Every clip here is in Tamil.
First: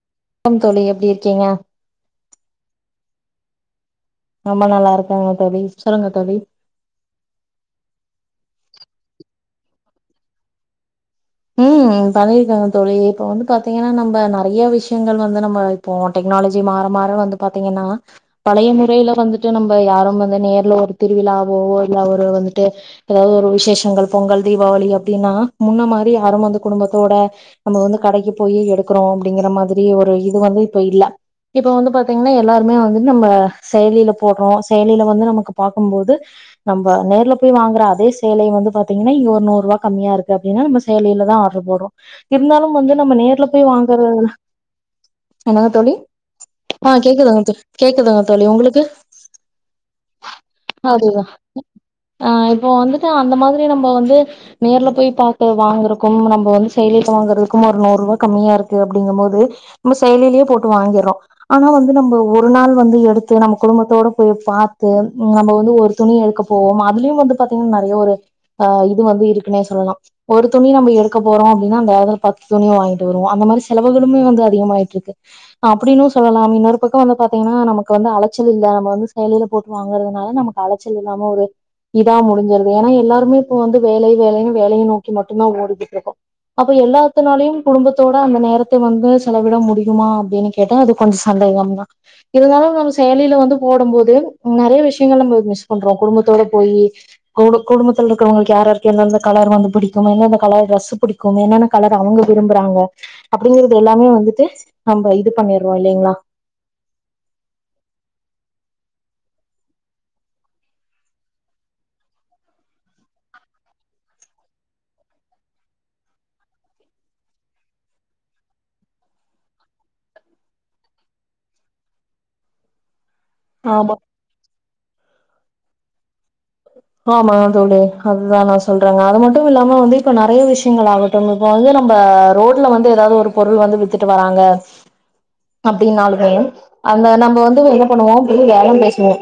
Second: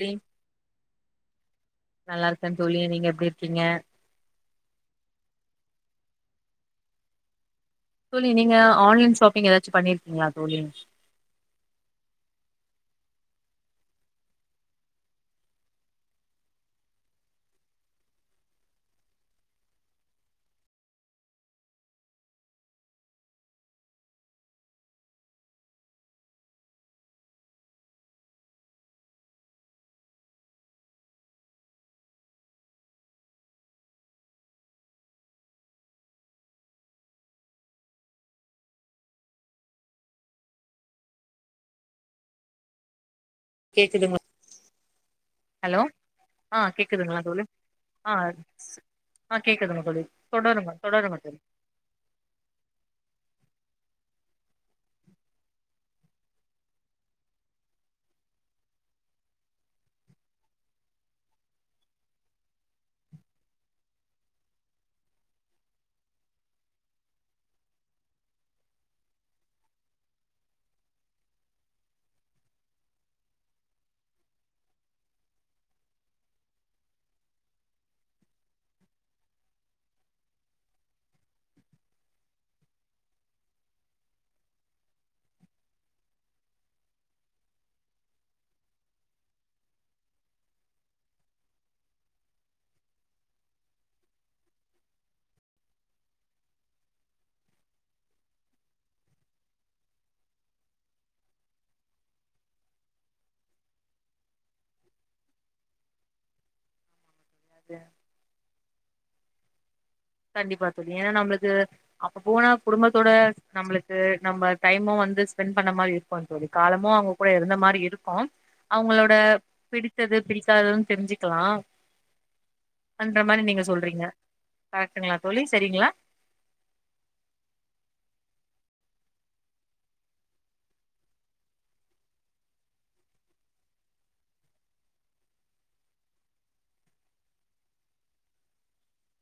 தோழி க்கம் தோழி எப்டி இருக்கீங்க நல்லா இருக்கே தோழி நீங்க எப்டி இருக்கீங்க ரொம்ப நல்லா இருக்கோங்க தோழி சொல்லுங்க தோழி தோழி நீங்க ஆன்லைன் ஷாப்பிங் ஏதாச்சு பண்ணிருக்கீங்களா தோழி ம் பண்ணிருக்கேங்க தோழி இப்ப வந்து பாத்தீங்கன்னா நம்ம நறைய விஷயங்கள் வந்து நம்ம இப்போ டெக்னாலஜி மாற மாற வந்து பாத்தீங்கன்னா பழைய முறைல வந்துட்டு நம்ம யாரும் வந்து நேர்ல ஒரு திருவிழாவோ ஊர்ல‌ ஒரு வந்துட்டு ஏதாது ஒரு விசேஷங்கள் பொங்கல் தீபாவளி அப்டின்னா முன்ன மாரி யாரும் வந்து குடும்பத்தோட நம்ம வந்து கடைக்கு போயி எடுக்குறோ அப்டிங்கற மாரி ஒரு இது வந்து இப்ப இல்ல இப்ப வந்து பாத்தீங்கன்னா எல்லாருமே வந்து நம்ம செயலில போடுறோ செயலில வந்து நமக்கு பாக்கும் போது நம்ம நேர்ல போய் வாங்கற அதே சேலய வந்து பாத்தீங்கன்னா இங்க ஒரு நூரூவா கம்மியா இருக்கு அப்டின்னா நம்ம ச செயலில தா ஆர்டரு போடுறோ இருந்தாலும் வந்து நம்ம நேர்ல போய் வாங்கற கேக்குதுங்க என்னங்க ஹலோ தோழி ஆ கேக்குதுங்களா கேக்குதுங்க தோழி தோ ஆ கேக்குதுங்க தோழி உங்களுக்கு ஆ கேக்குதுங்க தோழி தொடருங்க அது தொடருங்க தோழி ஆ இப்போ வந்துட்டு அந்த மாரி நம்ம வந்து நேர்ல போயி பாக்க வாங்குறக்கும் நம்ம வந்து செயலில வாங்குறதுக்கும் ஒரு நூரூபா கம்மியா இருக்கு அப்டிங்கும் போது நம்ம செயலிலேயே போட்டு வாங்கிர்றோ ஆனா வந்து நம்ம ஒரு நாள் வந்து எடுத்து நம்ம குடும்பத்தோட போய் பாத்து நம்ம வந்து ஒரு துணி எடுக்க போவோமா அதுலயு வந்து பாத்தீங்கன்னா நறைய ஒரு ஆ இது வந்து இருக்குன்னே சொல்லலா ஒரு துணி நம்ம எடுக்க போறோ அப்டின்னா அந்த எடத்துல பத்து துணி வாங்கிட்டு வருவோ அந்த மாரி செலவுகளுமே வந்து அதிகமாயிட்டு இருக்கு அப்புடின்னு சொல்லலா இன்னொரு பக்கம் வந்து பாத்தீங்கன்னா நமக்கு வந்து அலச்சல் இல்ல நம்ம வந்து செயலில போட்டு வாங்கறதுனால நமக்கு அலச்சல் இல்லாம ஒரு இதா முடீன்சுறது ஏன்னா எல்லாருமே இப்ப வந்து வேலை வேலைன்னு வேலய நோ க்கு மட்டுதா ஓடிகிட்ருக்கு அப்ப எல்லாத்துனாலயும் குடும்பத்தோட அந்த நேரத்த வந்து செலவிட முடியுமா அப்டின்னு கே கேட்டா அது கொஞ் சந்தேகம் தா இருந்தாலும் நம்ம செயலில வந்து போடும் போது நறைய விஷயங்கள் நம்ம மிஸ் பண்றோம குடும்பத்தோட போயி கூட குடும்பத்துல இருக்கிறவங்களுக்கு யாராருக்கு எந்தந்த கலர் வந்து பிடி நம்ம என்னென்ன கலர் டிரெஸ்சு புடிக்கு என்னென்ன கலர் அவங்க விரும்புறாங்க அப்டிங்கறது எல்லாமே வந்துட்டு நம்ம இது பண்ணிட்ரோ இல்லைங்களா அதே கண்டிப்பா தோழி ஏன்னா நம்ளுக்கு அப்ப போனா குடும்பத்தோட நம்மளுக்கு நம்ம டைமும் வந்து ஸ்பெண்ட் பண்ண மாரி இரு க்கு தோழி காலமும் அவங்க கூட இருந்த மாரி இருக்கு அவங்களோட பிடித்தது பிடிக்காததுன்னு தெரிஞ்சுக்கலாம் பன்ற மாரி நீங்க ஆமா சொல்றீங்க கரெக்டுங்களா தோழி சரிங்களா ஆமா தோழி அதுதா நா சொல்றேங்க அது மட்டு இல்லாம வந்து இப்ப நறைய விஷயங்கள் ஆக இப்போ வந்து நம்ம ரோடுல வந்து ஏதாவது ஒரு பொருள் வந்து வித்துட்டு வராங்க அப்டின்னாலுமே அந்த நம்ம வந்து என்ன பண்ணுவோ வெளிய பேரம் பேசுவோ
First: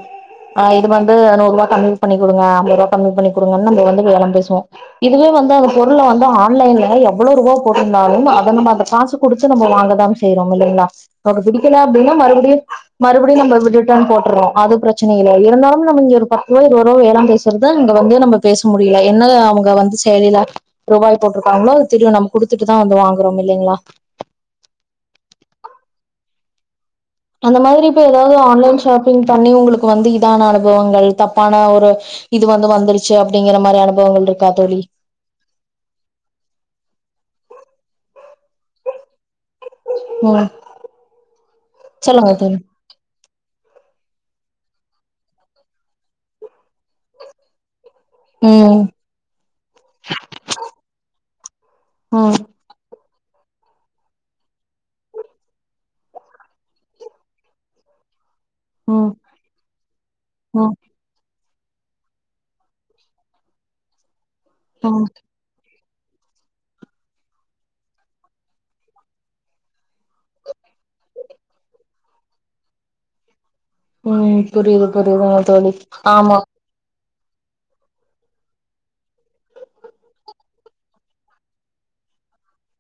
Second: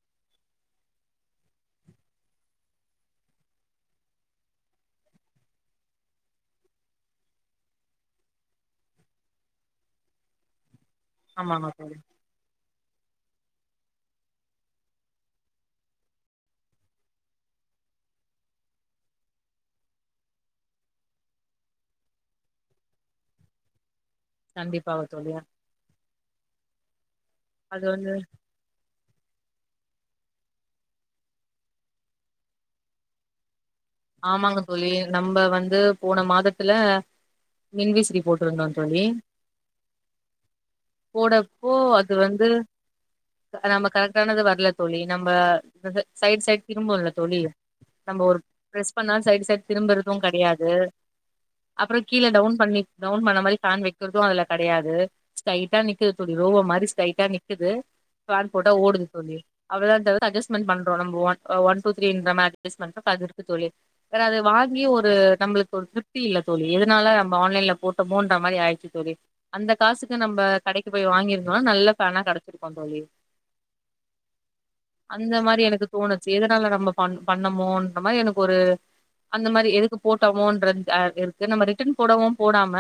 ஆ இது வந்து ஏறனூறுவா கம்மி பண்ணி குடுங்க அம்பரூபா கம்மி பண்ணி குடுங்கன்னு நம்ம வந்து பேரம் பேசுவோ இதுவே வந்து அந்த பொருள வந்து ஆன்லைன்ல எவ்ளோ ரூபா போட்ருந்தாலும் அத நம்ம அந்த காசு குடுத்து நம்ம வாங்கதாம் செய்றோ இல்லிங்ளா நமக்கு ஆமாங்க பிடிக்கல தோழி அப்டின்னா மறுபடியு மறுபடியு நம்ம ரிட்டன் போட்டுறோ அது பிரச்சன இல்ல இருந்தாலு நம்ம இங்க ஒரு பத்து ரூவா இருவரூவா அப்போ பேரம் பேசுறத இங்க வந்து நம்ம பேச முடியல என்ன அவுங்க வந்து செயலில ரூபாய் போட்ருக்காங்களோ அது தெரியு நம்ம குடுத்துட்டுதா வந்து வாங்குறோ இல்லிங்ளா கண்டிப்பாவத் தோழி அந்த அது மாதிரி வந்து இப்ப எதாவது ஒரு ஆன்லைன் ஷாப் திங் பண்ணி உங்களுக்கு வந்து இதான அனுபவங்கள் தப்பான ஒரு இது வந்து வந்துருச்சு அப்டிங்கிற மாரி அனுப் ஆமாங்க தோழி நம்ம வந்து போன மாதத்துல மின் விசிறி போட்ருந்தோ தோழி ம் போடப்போ அது சொல்லுங்க வந்து தோழி நம்ம கரெட்டானது வரல தோழி நம்ப சைய்டு சைய்டு திரும்புல்ல தோழி நம்ம ஒரு ம் ப்ரஸ் பண்ணா சைடு சைடு திரும்பறதும் கெடையாது அப்றோ கீழ ம் டவுன் பண்ணி டவுன் பண்ண மாரி ஃபேன் வைக்குறது அதுல கெடையாது ஸ்ட்ரைடா நிக்குது தோழி ரோபோ மாரி ஸ்ட்ரைட்டா நிக்குதது ஃபேன் போட்டா ஓடுது ம் தோழி அவ்ளோதா தவர ம் அஜெஸ்பண்றோ நம்ப ஒன் ஒன் டூ த்ரீன்ற மேட் அஜெஸ்மென்ட்டு பாதி தோழி வேற அது வாங்கி ம் ஒரு நம்மளுக் ஒரு திருப் தி இல்ல தோழி எதுனால நம்ம ஆன்லைன்ல போட்டமோன்ற மாரி ஆயிடுச்சி தோழி அந்த காசுக்கு நம்ம கடைக்கு போய் வாங்கி இருந்தோ நல்ல ஃபேனா கெடச்சுருக்கு தோழி ம் புரியுது அந்த புரியுதுங்க மாரி தோழி எனக்கு தோணுச்சு ஆமா எதுனால நம்ம பண் பண்ணமோன்ற மாரி எனக் ஒரு அந்த மாரி எதுக்கு போட்ட மோன்றது த ஆ இருக்கு நம்ம ரிட்டன் போடவு போடாம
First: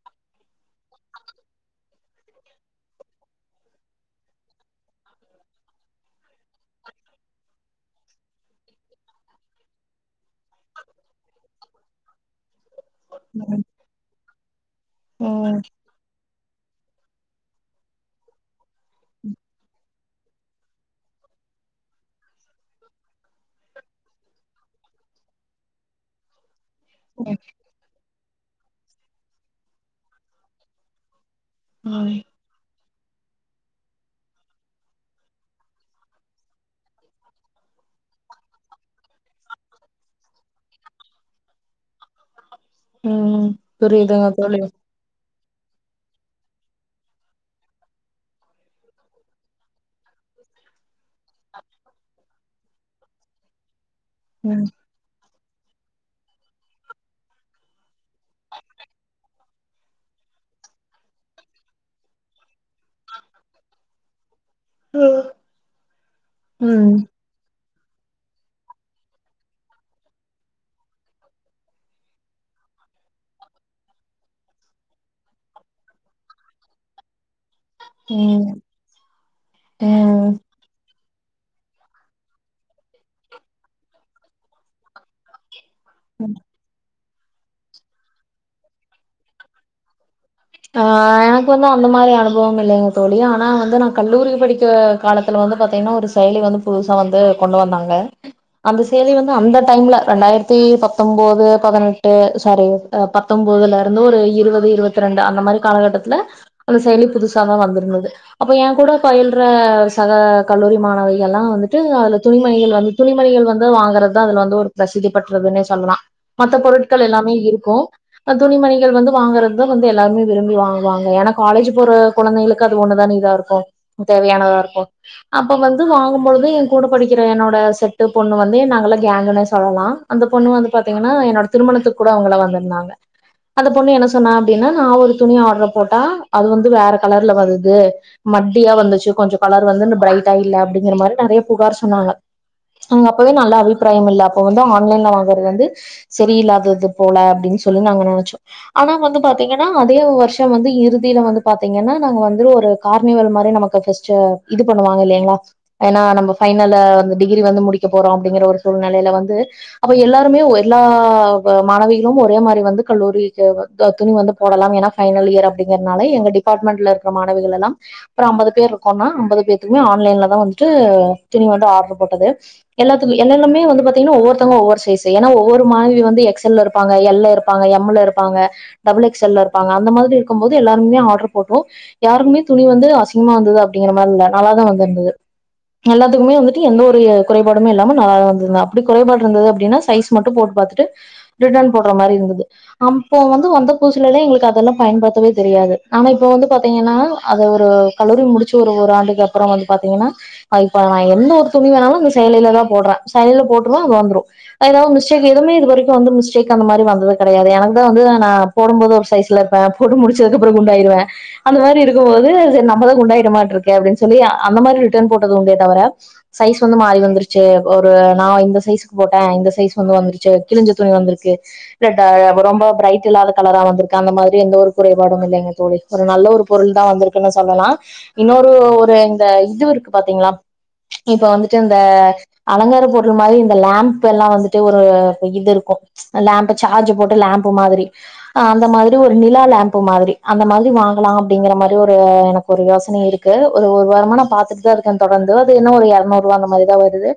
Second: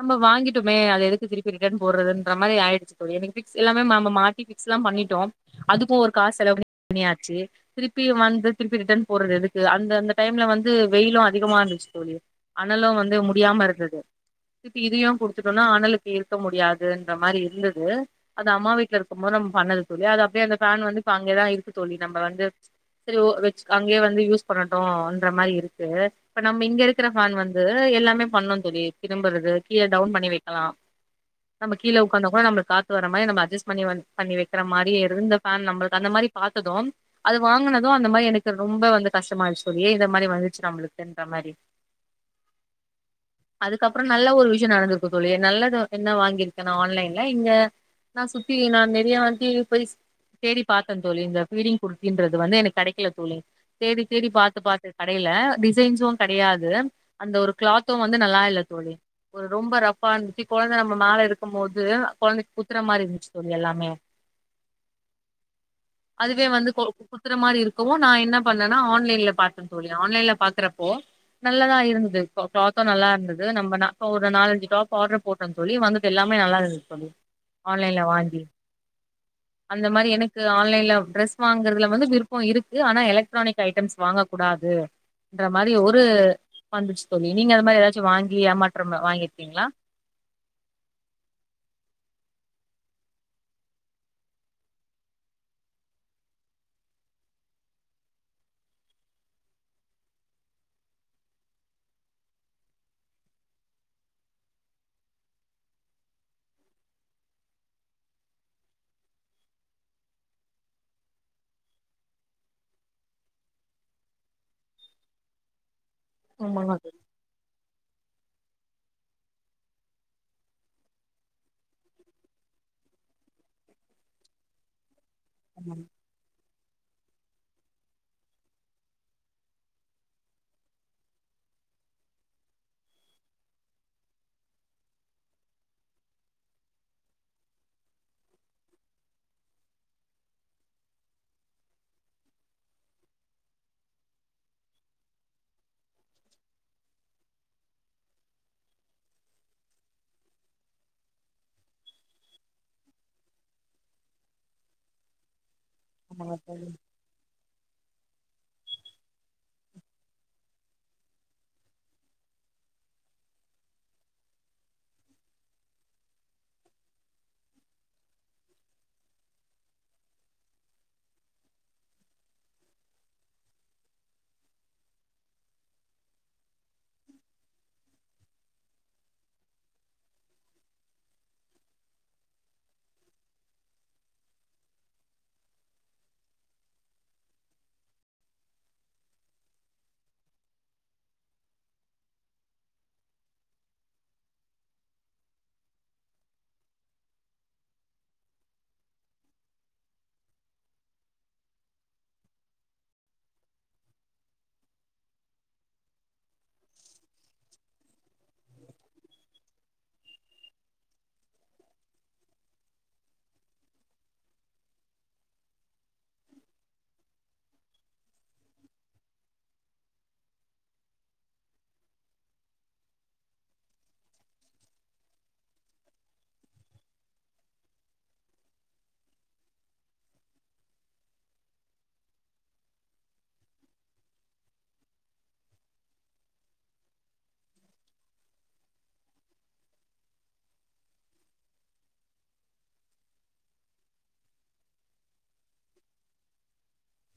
நம்ம வாங்கிட்டுமே அது எதுக்கு திருப்பி ரிட்டன் போறதுன்ற மாரி ஆயிடுச்சு தோழி எனக் பீக்ஸ் எல்லாமே நம் நம்ம மாத் தி ஃபிக்ஸ் லா பண்ணிட்டோ அதுக்கு ஒரு காசு செலவு பண்ணியாச்சு திருப்பி வந்து திருப்பி ரிட்டன் போடுறது எதுக் அந்த அந்த டைம்ல வந்து வெயிலு அதிகமா இருந்துச்சு தோழி அனலு வந்து முடியாம இருந்தது திருப்பி இதயு ம் குடுத்துடோனா அனலுக்கு இருக்க முடியாதுன்ற மாரி இருந்தது அது அம்மா வீட்ல இருக்கும்போது நம்ம பண்ணது தோழி அது அப்டியே அந்த ஃபேன் வந்து இப்ப அங்கதா இருக்கு தோழி நம்ம வந்து சரி ஓ வச் அங்கேயே வந்து யூஸ் பண்ணட்டு அந்த மாரி இருக்கு இப்ப நம்ம இங்க இருக்கிற ஃபேன் ம் வந்து க எல்லாமே பண்ணுந் தோழி திரும்பறது கீழ டவுன் பண்ணி வைக்கலா நம்ம கீழ ம் உக்காந்து உக்காந்து கூட நம்மலுக் காத் வர மாரி நம்ம அஜெஸ் பண்ணி வந் பண்ணி வைக்கிற மாரி இருந்த நம்மளுக்கு அந்த மாரி பாத்ததும் அது வாங்குனது அந்த மாரி எனக்கு ரொம்ப வந்து கஷ்டமா ஆய்ருச்சு தோழி ஏ இந்த மாரி வந்துச்சு நம்மளுக்குன்ற மாரி ம் அதுக்கப்றோ நல்ல புரியுதுங்க ஒரு தோழி விஷியோ நடந்து தோழி நல்லத என்ன வாங்கிருக்கேனா ஆன்லைன்ல இங்க நா சுத்தி நா நெறைய வாட்டி பொய்ஸ் தேடி பாத்தே தோழி இந்த பீடிங் குர்த்தின்றது வந்து எனக் கெடக்கில தோழி தேடி தேடி பாத்து ம் பாத்து கடேல டிசைன்ஸும் கெடயாது அந்த ஒரு கிளாத் த்து வந்து நல்லா இல்ல தோழி ஒரு ரொம்ப ரஃப்பா இருந்துச்சு கொழந்தை நம்ம மேல இருக்கும் போது கொழந்தைக்கு குத்துற மாரி இருந்துச்சு தோழி எல்லாமே அதுவே வந்து கோ ம் குத்துற மாரி இருக்கவு நா என்ன பண்ணனா ஆன்லைன்ல பாத்தே தோழி ஆன்லைன்ல பாக்குறப்போ நல்லதா இருந்தது கிளாத்தும் நல்லா இருந்தது நம்ப நா ஒரு நாலஞ்சு டாப் ஆடரு போட் டோ தோழி வந்தது எல்லாமே நல்லா இருந்துது தோழி ஆன்லைன்ல வாங்கி ம் அந்த மாரி ம் எனக்கு ஆன் ஆன்லைன்ல டிரெஸ் வாங்கறதுல வந்து விருப்போ இருக்கு ஆனா எலக் ட்ரானிக் ஐட்டம்ஸ் வாங்க கூடாது இன்ற மாரி ஒரு வந்துடுச்சு தோழி நீங்க அந்த மாரி ஏதாச்சு வாங்கி ஏமாற்றம் வாங்கிருப்பீங்களா ஆ எனக்கு வந்து அந்த மாரி அனுபவம் இல்லீங்க தோழி ஆனா வந்து நா கல்லூரி படிக்க காலத்துல வந்து பாத்தீங்கன்னா ஒரு ஸ் செயலி வந்து புதுசா வந்து கொண்டு வந்தாங்க அந்த செயலி வந்து அந்த டைம்ல ரெண்டாயிரத்தி பத்தொம்போது பதினெட்டு சாரி பத்தொம்போதுல இருந்து ஒரு இருவது இருவத் ரெண்டு அந்த மாரி காலகட்டத்துல அந்த செயலி புதுசா தா வந்துருந்தது அப்ப எங் கூட பயில்ற சக கல்லூரி மாணவிகள்லா வந்துட்டு அதுல துணிமணிகள் வந்து துணிமணிகள் வந்து வாங்குறது தா அதுல வந்து ஒரு பிரசித்தி பெற்றதுன்னே சொல்லா மத்த ஆமாங்க தோழி பொருட்கள் எல்லாமே இருக்கு துணிமணிகள் வந்து வாங்கறது வந்து எல்லாருமே விரும்பி வாங்குவாங்க ஏனா காலேஜ் போற கொழந்தைகளுக்கு அது ஒண்ணுதான இதா இருக்கு தேவையானதா இருக்கு அப்ப வந்து ஆமாங்க வாங்கும்பொழுது கூட படிக்கிற என்னோட செட்டு பொண்ணு வந்து நாங்கலா கேங்குனே சொல்லலா அந்த பொண்ணு வந்து பாத்தீங்கனா என்னோட திருமணத்து கூட அவுங்களா வந்திருந்தாங்க அந்த பொண்ணு என்ன சொன்னா அப்டினா நா ஒரு துணி ஆர்டர் போட்டா அது வந்து வேற கலர்ல வருது மட்டியா வந்துச்சு கொஞ்ச கலர் வந்து பிரைட்டா இல்ல அப்டிங்கிற மாரி நெறய புகார் சொன்னாங்க அங்க அப்பவே நல்லா அபிப்பிராயம் இல்ல அப்ப வந்து ஆன்லைன்ல வாங்கறது வந்து சரியில்லாதது போல அப்டின்னு சொல்லி நாங்க நெனச்சோ ஆனா வந்து பாத்த பாத்தீங்கனா அதே வருஷ வந்து இறுதியில வந்து பாத்தீங்கனா நாங்க வந்து ஒரு கார்னிவல் மாரி நமக்கு ஃபர்ஸ்ட்டு இது பண்ணுவாங்க இல்லைங்களா ஏனா நம்ம ஆமாங்க தோழி ஃபைனல்ல வந்து டிகிரி வந்து முடிக்க போறோ அப்டிங்கிற ஒரு சூழ்நிலையில வந்து அப்ப எல்லாருமே எல்லா மாணவிகளும் ஒரே மாரி வந்து கல்லூரிகு துணி வந்து போடலாம் ஏனா ஃபைனல் இயர் அப்டிங்கிறதுனால எங்க டிபார்ட்மெண்ட்ல இருக்க மாணவிகள் எல்லா அப்றம் அம்பது பேர் இருக்கோனா அம்பது பேதுக்குமே ஆன்லைன்ல தா வந்துட்டு துணி வந்து ஆர்டரு போட்டது எல்லாதுக்கும் எல்லாமே வந்து பாத்தீங்கனா ஒவ்வொருதவங்க ஒவ்வொரு சைஸ் ஏனா ஒவ்வொரு மாணவி வந்து எக்ஸ்ல்ல இருப்பாங்க எல்ல இருப்பாங்க இருப்பாங்க எம்ல இருப்பாங்க டபுள் எக்ஸ் எல் இருப்பாங்க அந்த மாரி இருக்கும் போது எல்லாருமே ஆர்டர் போட்டோ யாருக்குமே துணி வந்து அசிங்கமா வந்தது அப்டிங்கிற மாரி இல்ல நல்லா தா வந்திருந்தது எல்லாத்துகுமே வந்துட்டு எந்த ஒரு குறைபாடுமே இல்லாம நல்லா தா வந்தது அப்டி குறைபாடு இருந்தது அப்டினா சைஸ் மட்டு போட்டு பாத்துட்டு ரிட்டன் போட்ற மாரி இருந்தது அம் போ வந்து வந்த பூசிலலா எங்களுக்கு அதெல்லா பயன்படுத்தவே தெரியாது ஆனா இப்ப வந்து பாத்தீங்கனா அது ஒரு கல்லூரி முடிச்சு ஒரு ஒரு ஆண்டுக்கு அப்றம் வந்து பாத்தீங்கனா அ இப்ப நா எந்த ஒரு துணி வேணாலு அந்த செயலில தா போட்ற செயலில போட்டுது அது வந்துரு எதாது மிஸ்டேக் எதுவுமே இது வரைக்கு வந்து மிஸ்டேக் அந்த மாரி வந்தது கெடயாது எனக்கு தா வந்து நா போடும் போது ஒரு சைஸ்ல இருப்ப போட்டு முடிச்சது அப்ற குண்டாயிடுவ அந்த மாரி இருக்கும்போது செரி நம்மதா குண்டாயிட்ட மாட்ருக்கு இருக்கு அப்டி சொல்லி அந்த மாரி ரிட்டர்ன் போட்டது உண்டே தவர சைஸ் வந்து மாரி வந்துருச்சு ஒரு நா இந்த சைஸ்க்கு போட்ட இந்த சைஸ் வந்து வந்துருச்சு கிழிஞ்ச துணி வந்துருக்கு பிரட்டா ரொம்ப பிரைட் இல்லாத கலரா வந்திருக்கு அந்த மாரி எந்த ஒரு குறைபாடும் இல்லைங்க தோழி ஒரு நல்ல ஒரு பொருள் தா வந்துருக்குனு சொல்லலா இன்னொரு ஒரு இந்த இது இருக்கு பாத்தீங்களா இப்ப வந்துட்டு இந்த அலங்கார பொருள் மாரி இந்த லாம்ப் எல்லா வந்துட்டு ஒரு இது இருக்கு லாம்ப் சார்ஜ் போட்டு லாம்பு மாதிரி அந்த மாதிரி ஒரு நிலா லாம்ப் மாதிரி அந்த மாதிரி வாங்கலா அப்டிங்கற மாரி ஒரு எனக்கு ஒரு யோசனை இருக்கு கு ஒரு ஒரு வாரமா நா பாத்துட்டு தா இருக்கே தொடந்து அது என்ன ஒரு எரநூறுவா அந்த மாரிதா வருது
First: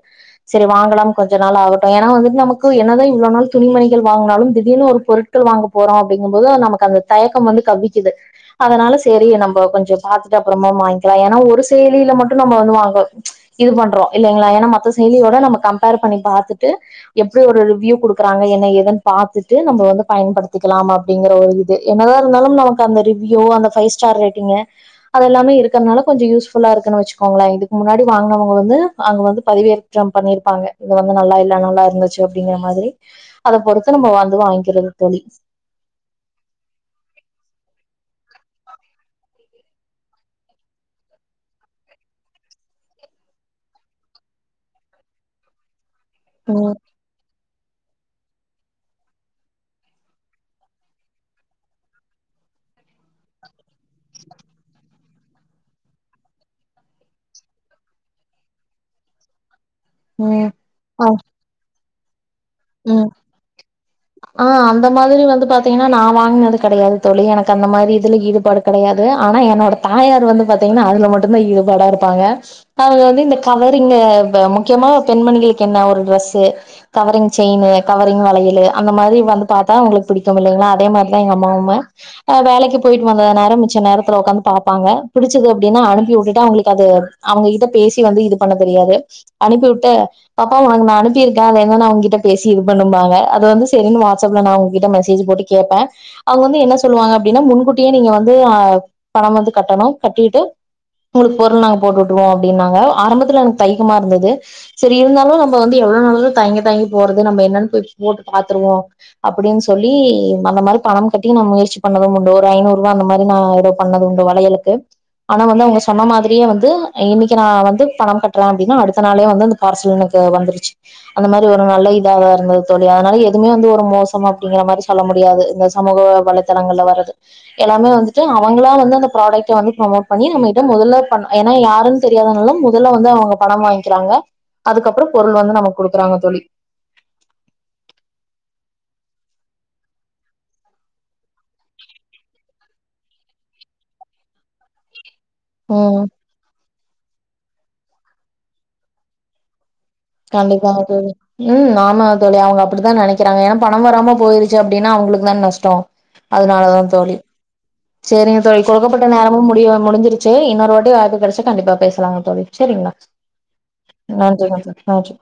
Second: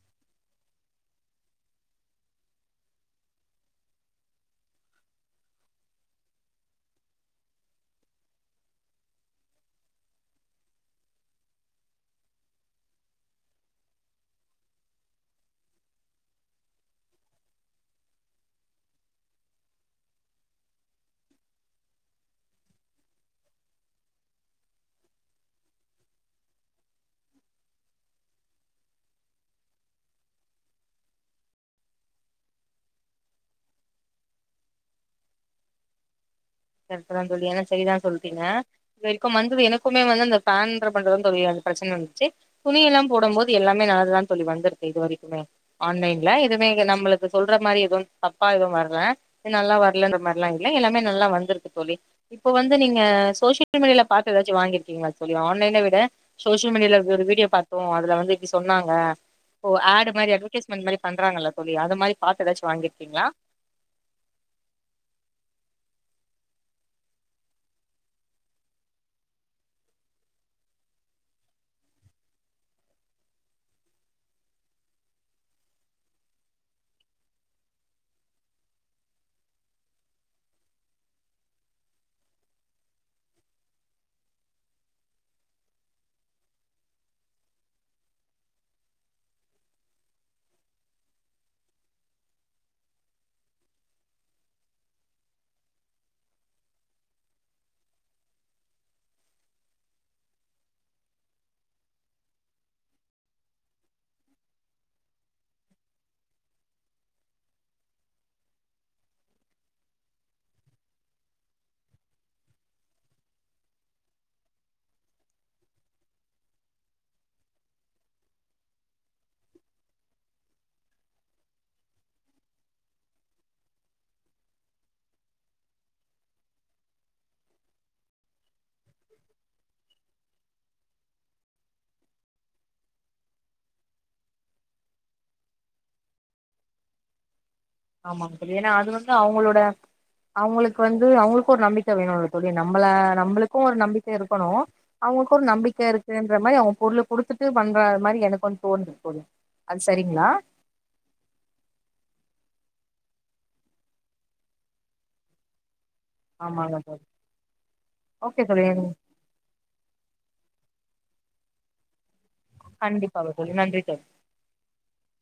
செரி வாங்கலாம் கொஞ்ச நாள் ஆகட்டு ஏனா வந்துட்டு நமக்கு என்னதா இவ்ளவு நாள் துணி மணிகள் வாங்கனாலு திடீர்னு ஒரு பொருட்கள் வாங்க போறோ அப்டிங்கம்போது நமக்கு அந்த தயக்கம் வந்து கவ்விக்குது அதனால செரி நம்ம கொஞ்சோ பாத்துட்டு அப்றமா வாங்கிலா ஏனா ஒரு செயலில மட்டு நம்ம வந்து வாங்கோ இது பண்றோ இல்லைங்களா ஏனா மத்த செயலியோட நம்ம கம்பர் பண்ணி பாத்துட்டு எப்டி ஒரு ரிவ்யூ குடுக்குறாங்க என்ன ஏதுனு பாத்துட்டு நம்ம வந்து பயன்படுத் திகலாம் அப்டிங்கற ஒரு இது என்னதா இருந்தாலும் நமக்கு அந்த ரிவ்யு அந்த பைவ் ஸ்டார் ரேட்டிங்கு அதெல்லாமே இருகிறதுனால கொஞ்ச யூஸ்ஃபுல்லா இருக்குனு வச்சுகோங்களே இதுக்கு முன்னாடி வாங்கினவங்க வந்து அங்க வந்து பதிவே ற்றம் பண்ணிருப்பாங்க இது வந்து நல்லா இல்ல நல்லா இருந்துச்சு அப்டிங்கிற மாதிரி அத பொறுத்து நம்ம வந்து வாங்கிக்கிறது தோழி கரக்டு தா தோழி ஆனா சரிதா சொல்ட்டீங்க இது வரைக்கும் வந்தது எனக்குமே வந்து அந்த பேன்ற பண்றது வந்து ஒரு பிரச்சனை வந்துச்சு துணிலாம் போடும் போது எல்லாமே நல்லதா தோழி வந்திருக்கு இது வரைக்குமே ஆன்லைன்ல எதுமே ம் நம்மளுக் இப்ப சொல்ற மாரி எதவு தப்பா எதுவு வரல நல்லா வரலன்ற மாரிலா இல்ல எல்லாமே நல்லா வந்து க்கு தோழி இப்ப வந்து நீங்க சோசியல் மீடியாவில பாத்து ஏதாச்சு வாங்கிருக்கீங்களா தோழி ஆன்லைன்ல விட சோசியல் மீடியல ஒரு வீடியோ பாத்தோ அதுல வந்து இப்டி சொன்னாங்க ஓ ஆ ட் மாரி ம் அட்வடைஸ்மெண்ட் மாரி ஆ பன்றாங்களல்ல தோழி அத மாரி பாத்து ஏதாச்சு ம் வாங்கிருக்கீங்களா ஆ அந்த மாரி வந்து பாத்தீங்கன்னா நா வாங்கினது கெடையாது தோழி எனக்கு அந்த மாரி இதுல ஈடுபாடு கெடையாது ஆனா என்னோட தாயார் வந்து பாத்தீங்கன்னா அதுல மட்டு தா ஈடுபாடா இருப்பாங்க அதுல வந்து இந்த கவரிங் முக்கியமா பெண்மணிகளுக்கு என்ன ஒரு ட்ரெஸ்சு கவரிங் செயினு கவரிங் வளையலு அந்த மாரி வந்து பாத்தா உங்களுக்கு பிடிக்கு இல்லைங்களா அதே மாரிதா எங்க அம்மாவுமும் அ வேலைக்கு போயிட்டு வந்த நேரம் மிச்ச நேரத்துல உக்காந்து பாப்பாங்க பிடிச்சது அப்டின்னா அனுப்பி வுட்டுட்டு அவங்களுக்கு அது அவங்ககிட்ட பேசி வந்து இது பண்ணத் தெரியாது அனுப்பி விட்டு பாப்பா உனக்கு நா அனுப்பியிருக்கே அத என்னன்னு அவங்ககிட்ட பேசி இது பண்ணும்பாங்க அது வந்து சேரின்னு வாட்ஸ்ப்புல நா அவங்ககிட்ட மெசேஜ் போட்டு கேப்பே அவங்க வந்து என்ன சொல்லுவாங்க அப்டின்னா முன்கூட்டியே நீங்க வந்து ஆ பணம் வந்து கட்டணு கட்டிட்டு உங்களுக்கு பொருள் நாங்க போட்டு வுட்டுவோ அப்டின்னாங்க ஆரம்பத்துல எனக்கு தையக்கமா இருந்தது சேரி இருந்தாலு நம்ம வந்து எவ்ளவு நாளாலுதா தயங்கி தயங்கி போறது நம்ம என்னன்னு போய் போட்டு பாத்துருவோ அப்டின்னு சொல்லி அந்த மாரி பணம் கட்டி நா முயற்சி பண்ணது மூண்ணுரு ஐநூறு ரூபா அந்த மாரி நானூரு பண்ணது உண்டு வளையலுக்கு ஆனா வந்து அவங்க சொன்ன மாரியே வந்து இன்னைக்கி நா வந்து பணம் கட்டுறே அப்டின்னா அடுத்த நாளே வந்து பார்சல் எனக்கு வந்துருச்சு அந்த மாரி நல்ல இதாக இருந்தது தோழி அதனால எதுவுமே வந்து ஒரு மோசம் அப்டிங்கிற மாரி சொல்ல முடியாது இந்த சமூக வளத் தலங்கள்ல வர்றது எல்லாமே வந்துட்டு அவங்களா வந்து அந்த ப்ராடெக்ட்ட வந்து ப்ரேமோட் பண்ணி நம்மிட்ட முதல்ல பண்ண ஏன்னா யாருனு தெரியாதனால முதல்ல வந்து அவங்க பணம் வாங்கிக்கிறாங்க அதுக்கப்புறம் பொருள் வந்து நமக்கு குடுக்குறாங்க தோழி ஆமாம் தோழி ஏன்னா அது வந்து அவங்களோட அவங்களுக்கு வந்து அவங்களுக்கு ஒரு நம்பிக்கை வேணும்ல்ல தோழி நம்மள நம்மளுக்கு ஒரு நம்பிக்கை இருக்கணு அவங்களுக்கு ஒரு நம்பிக்க ம் இருக்குதுனு மாரி அவங்க பொருளை குடுத்துட்டு பண்றா மாரி எனக்கு ஒன்னு தோணுது தோழி அது சரிங்களா கண்டிப்பாங் தோழி ம் ஆமா தோழி அவங்க அப்டித்தா நெனைக்கிறாங்க ஏன்னா பணம் வராம போயிருச்சு அப்டின்னா அவங்களுக்கு தானே நஷ்டே அதுனால தான் தோழி சேரிங்க தோழி கொடுக்கப்பட்ட நேரமு முடிய முடிஞ்சிருச் சு இன்னொரு வாட்டி வாய்ப்பு கெடைச்சா கண்டிப்பா பேசலாங்க தோழி சேரிங்களா கண்டிப்பாக தோழி நன்றி தோழி நன்றிக தோழி னாச்சு